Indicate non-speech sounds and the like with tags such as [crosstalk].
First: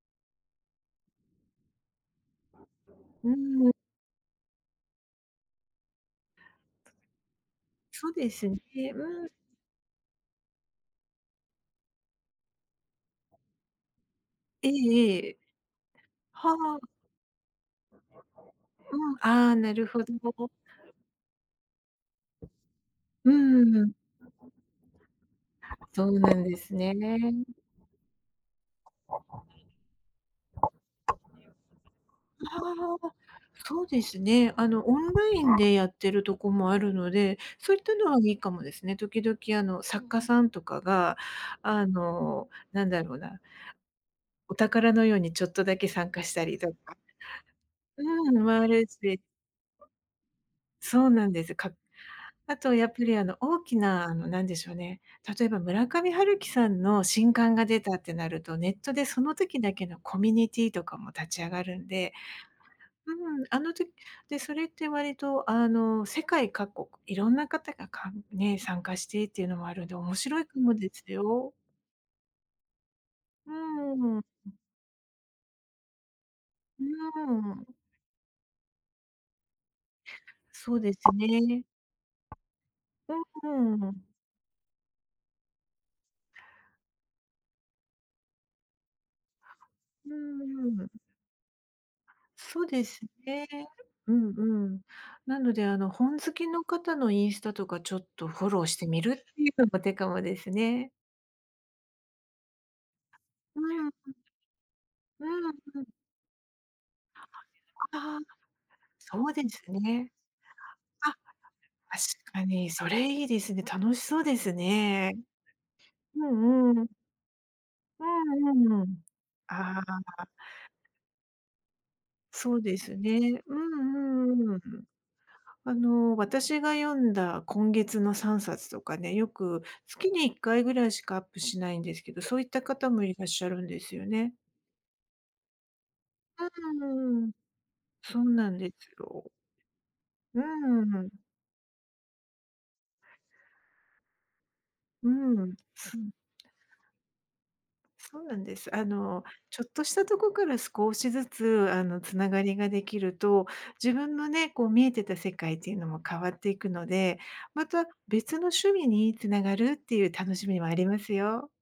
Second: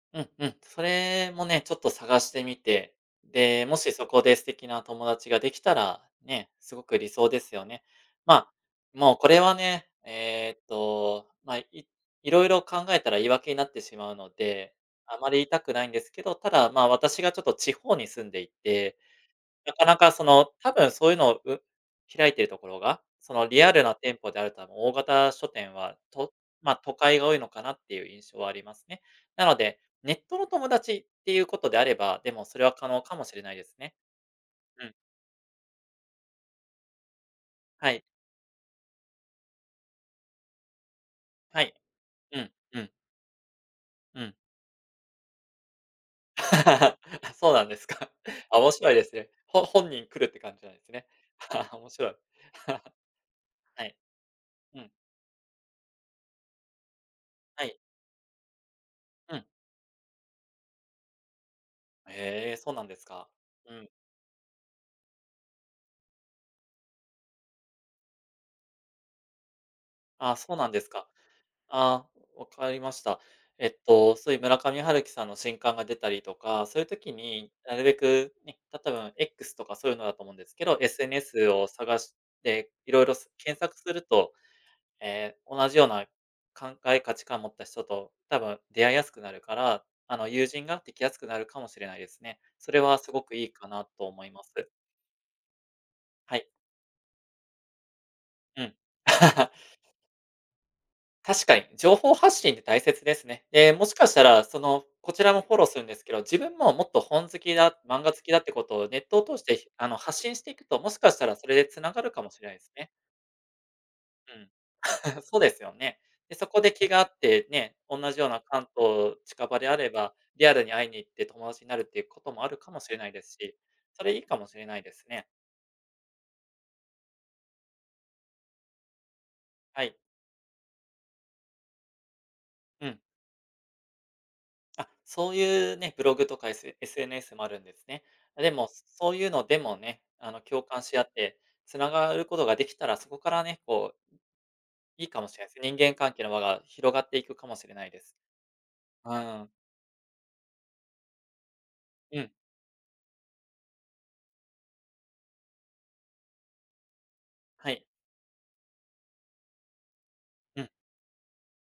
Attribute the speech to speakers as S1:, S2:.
S1: うん、うん、それもね、ちょっと探してみて、
S2: う
S1: で、
S2: ん。
S1: もしそこで素敵な友達ができたら、ね、すごく理想ですよね。
S2: そうです
S1: ま、
S2: ね。
S1: もう
S2: う
S1: こ
S2: ん。
S1: れはね、えっとまあ、い色々考えたら言い訳になってしまうの
S2: ええ
S1: で、あま
S2: え
S1: り
S2: え、
S1: 言いたくないんですけど、た
S2: は
S1: だ、
S2: あ。
S1: ま、私がちょっと地方に住んでいて、
S2: うん、ああ、な
S1: な
S2: る
S1: かな
S2: ほ
S1: かその、
S2: ど。
S1: 多分そういうのをう開いているところが、
S2: う
S1: そのリアル
S2: ん。
S1: な店舗であると大型書店は、
S2: そうな
S1: と
S2: んです
S1: まあ、都
S2: ね。
S1: 会が多いのかなっていう印象はありますね。なので、ネットの友達っていうことであれば、でも
S2: あ
S1: それは可能
S2: あ、
S1: かもしれないです
S2: そう
S1: ね。
S2: ですね。あ
S1: う
S2: の
S1: ん。
S2: オンラインでやってるとこもあるので、そういっ
S1: は
S2: た
S1: い。
S2: のはいいかもですね。時々あの作家さんとかが、
S1: はい、
S2: あ
S1: う
S2: の、
S1: ん、う
S2: なん
S1: ん。
S2: だろうな
S1: うん。
S2: お宝のようにちょっとだけ参加し
S1: [laughs]
S2: たりとか。
S1: あ、そうなんですか。
S2: うん。もあ
S1: 面
S2: る
S1: 白いです
S2: し。
S1: ね。ほ本人来るって感じなんですね。
S2: そうなんです。
S1: [laughs]
S2: か
S1: 面白い。[laughs]
S2: あとやっぱり、あの、大き
S1: はい、
S2: な、あの、なんでしょう
S1: うん。
S2: ね、例えば村上春樹さんの新刊
S1: は
S2: が
S1: い。
S2: 出たってなると、ネットでそ
S1: う
S2: の
S1: ん。
S2: 時だけのコミュニティとかも立ち上がるんで。
S1: へえ、そうなんです
S2: う
S1: か、
S2: ん、あ
S1: う
S2: の
S1: ん。
S2: 時でそれって割とあの世界各国、いろんな方が、かんね、参加してっていうのもあるんで、面
S1: ああ、
S2: 白い
S1: そう
S2: か
S1: なん
S2: も
S1: です
S2: です
S1: か。
S2: よ。
S1: ああ、分かりました。
S2: う
S1: えっと
S2: ん、
S1: そういう
S2: ん。
S1: 村上春樹さんの新刊が出たりとか、そうい
S2: う
S1: う時に、
S2: ー
S1: な
S2: ん。
S1: るべくね、たたとえば X とかそういうのだと思うんですけ
S2: そ
S1: ど、
S2: うです
S1: SNS
S2: ね。
S1: を探して、いろいろす
S2: う
S1: 検
S2: ん、
S1: 索
S2: う
S1: す
S2: ー
S1: る
S2: ん。
S1: と、ええ、同じような、考え価値観を持った人と多分出会いやすくなるから、
S2: うー
S1: あの、友人が
S2: ん。
S1: できやすくなるかもしれないですね。
S2: そう
S1: それ
S2: で
S1: は
S2: す
S1: すごくい
S2: ね。
S1: いかなと
S2: う
S1: 思い
S2: ん
S1: ま
S2: う
S1: す。
S2: ん。なので、あの、本好
S1: はい。
S2: きの方のインスタとかちょっとフォロ
S1: う
S2: ー
S1: ん。
S2: してみるってい
S1: [laughs]
S2: うのも手かもですね。
S1: 確かに、情報発信って大切ですね。
S2: う
S1: ええ、も
S2: ん、
S1: しか
S2: ん。
S1: したらその、こち
S2: う
S1: らも
S2: ん、
S1: フォローす
S2: う
S1: るん
S2: ん。
S1: ですけど、自分ももっと本好きだ、
S2: ん、
S1: 漫画
S2: ああ、
S1: 好きだってことをネットを
S2: そう
S1: 通
S2: で
S1: して
S2: す
S1: あの
S2: ね。
S1: 発信していくと、もしか
S2: あ、
S1: したらそれで繋がるかも
S2: 確
S1: し
S2: か
S1: れないで
S2: に。
S1: す
S2: そ
S1: ね。
S2: れいいですね。楽しそう
S1: う
S2: で
S1: ん。
S2: すね。
S1: [laughs] そうですよね。
S2: う
S1: で、そこ
S2: ん
S1: で
S2: うん。
S1: 気が合って、ね、同
S2: う
S1: じような
S2: んう
S1: 関
S2: んうん、
S1: 東近場であ
S2: あ
S1: れば、
S2: あ。
S1: リアルに会いに行って友達になるっていうことも、あ
S2: そ
S1: る
S2: う
S1: か
S2: で
S1: もし
S2: す
S1: れない
S2: ね。
S1: です
S2: う
S1: し、それいい
S2: ん
S1: かも
S2: うん
S1: し
S2: う
S1: れない
S2: ん。
S1: ですね。
S2: あの、私が読んだ今月の3冊とかね、よく、
S1: はい。
S2: 月に1回ぐらいしかアップしないんですけど、そういった
S1: う
S2: 方
S1: ん。
S2: もいらっしゃるんですよね。
S1: あ、そういうね、ブログとかエ
S2: う
S1: ス
S2: ん、ん、うーん、
S1: SNS もあるんですね。
S2: そうな
S1: で
S2: ん
S1: も、
S2: です
S1: そういう
S2: よ。
S1: のでもね、あ
S2: う
S1: の、
S2: ん
S1: 共感
S2: うん
S1: し
S2: う
S1: 合っ
S2: ん。
S1: て、繋がることができたら、そこからね、こういい
S2: う
S1: かもしれない
S2: ん、
S1: すね、人間
S2: そう。
S1: 関係の輪が広がっていくかもしれないです。
S2: そうなんです。あの、
S1: ああ。
S2: ちょっとしたとこから少しずつあの
S1: う
S2: 繋
S1: ん。
S2: がりができると、自分のね、こう見えてた世界っていうのも変わっていくので、ま
S1: はい。
S2: た別の趣味につながるっていう楽しみ
S1: う
S2: も
S1: ん。
S2: ありますよ。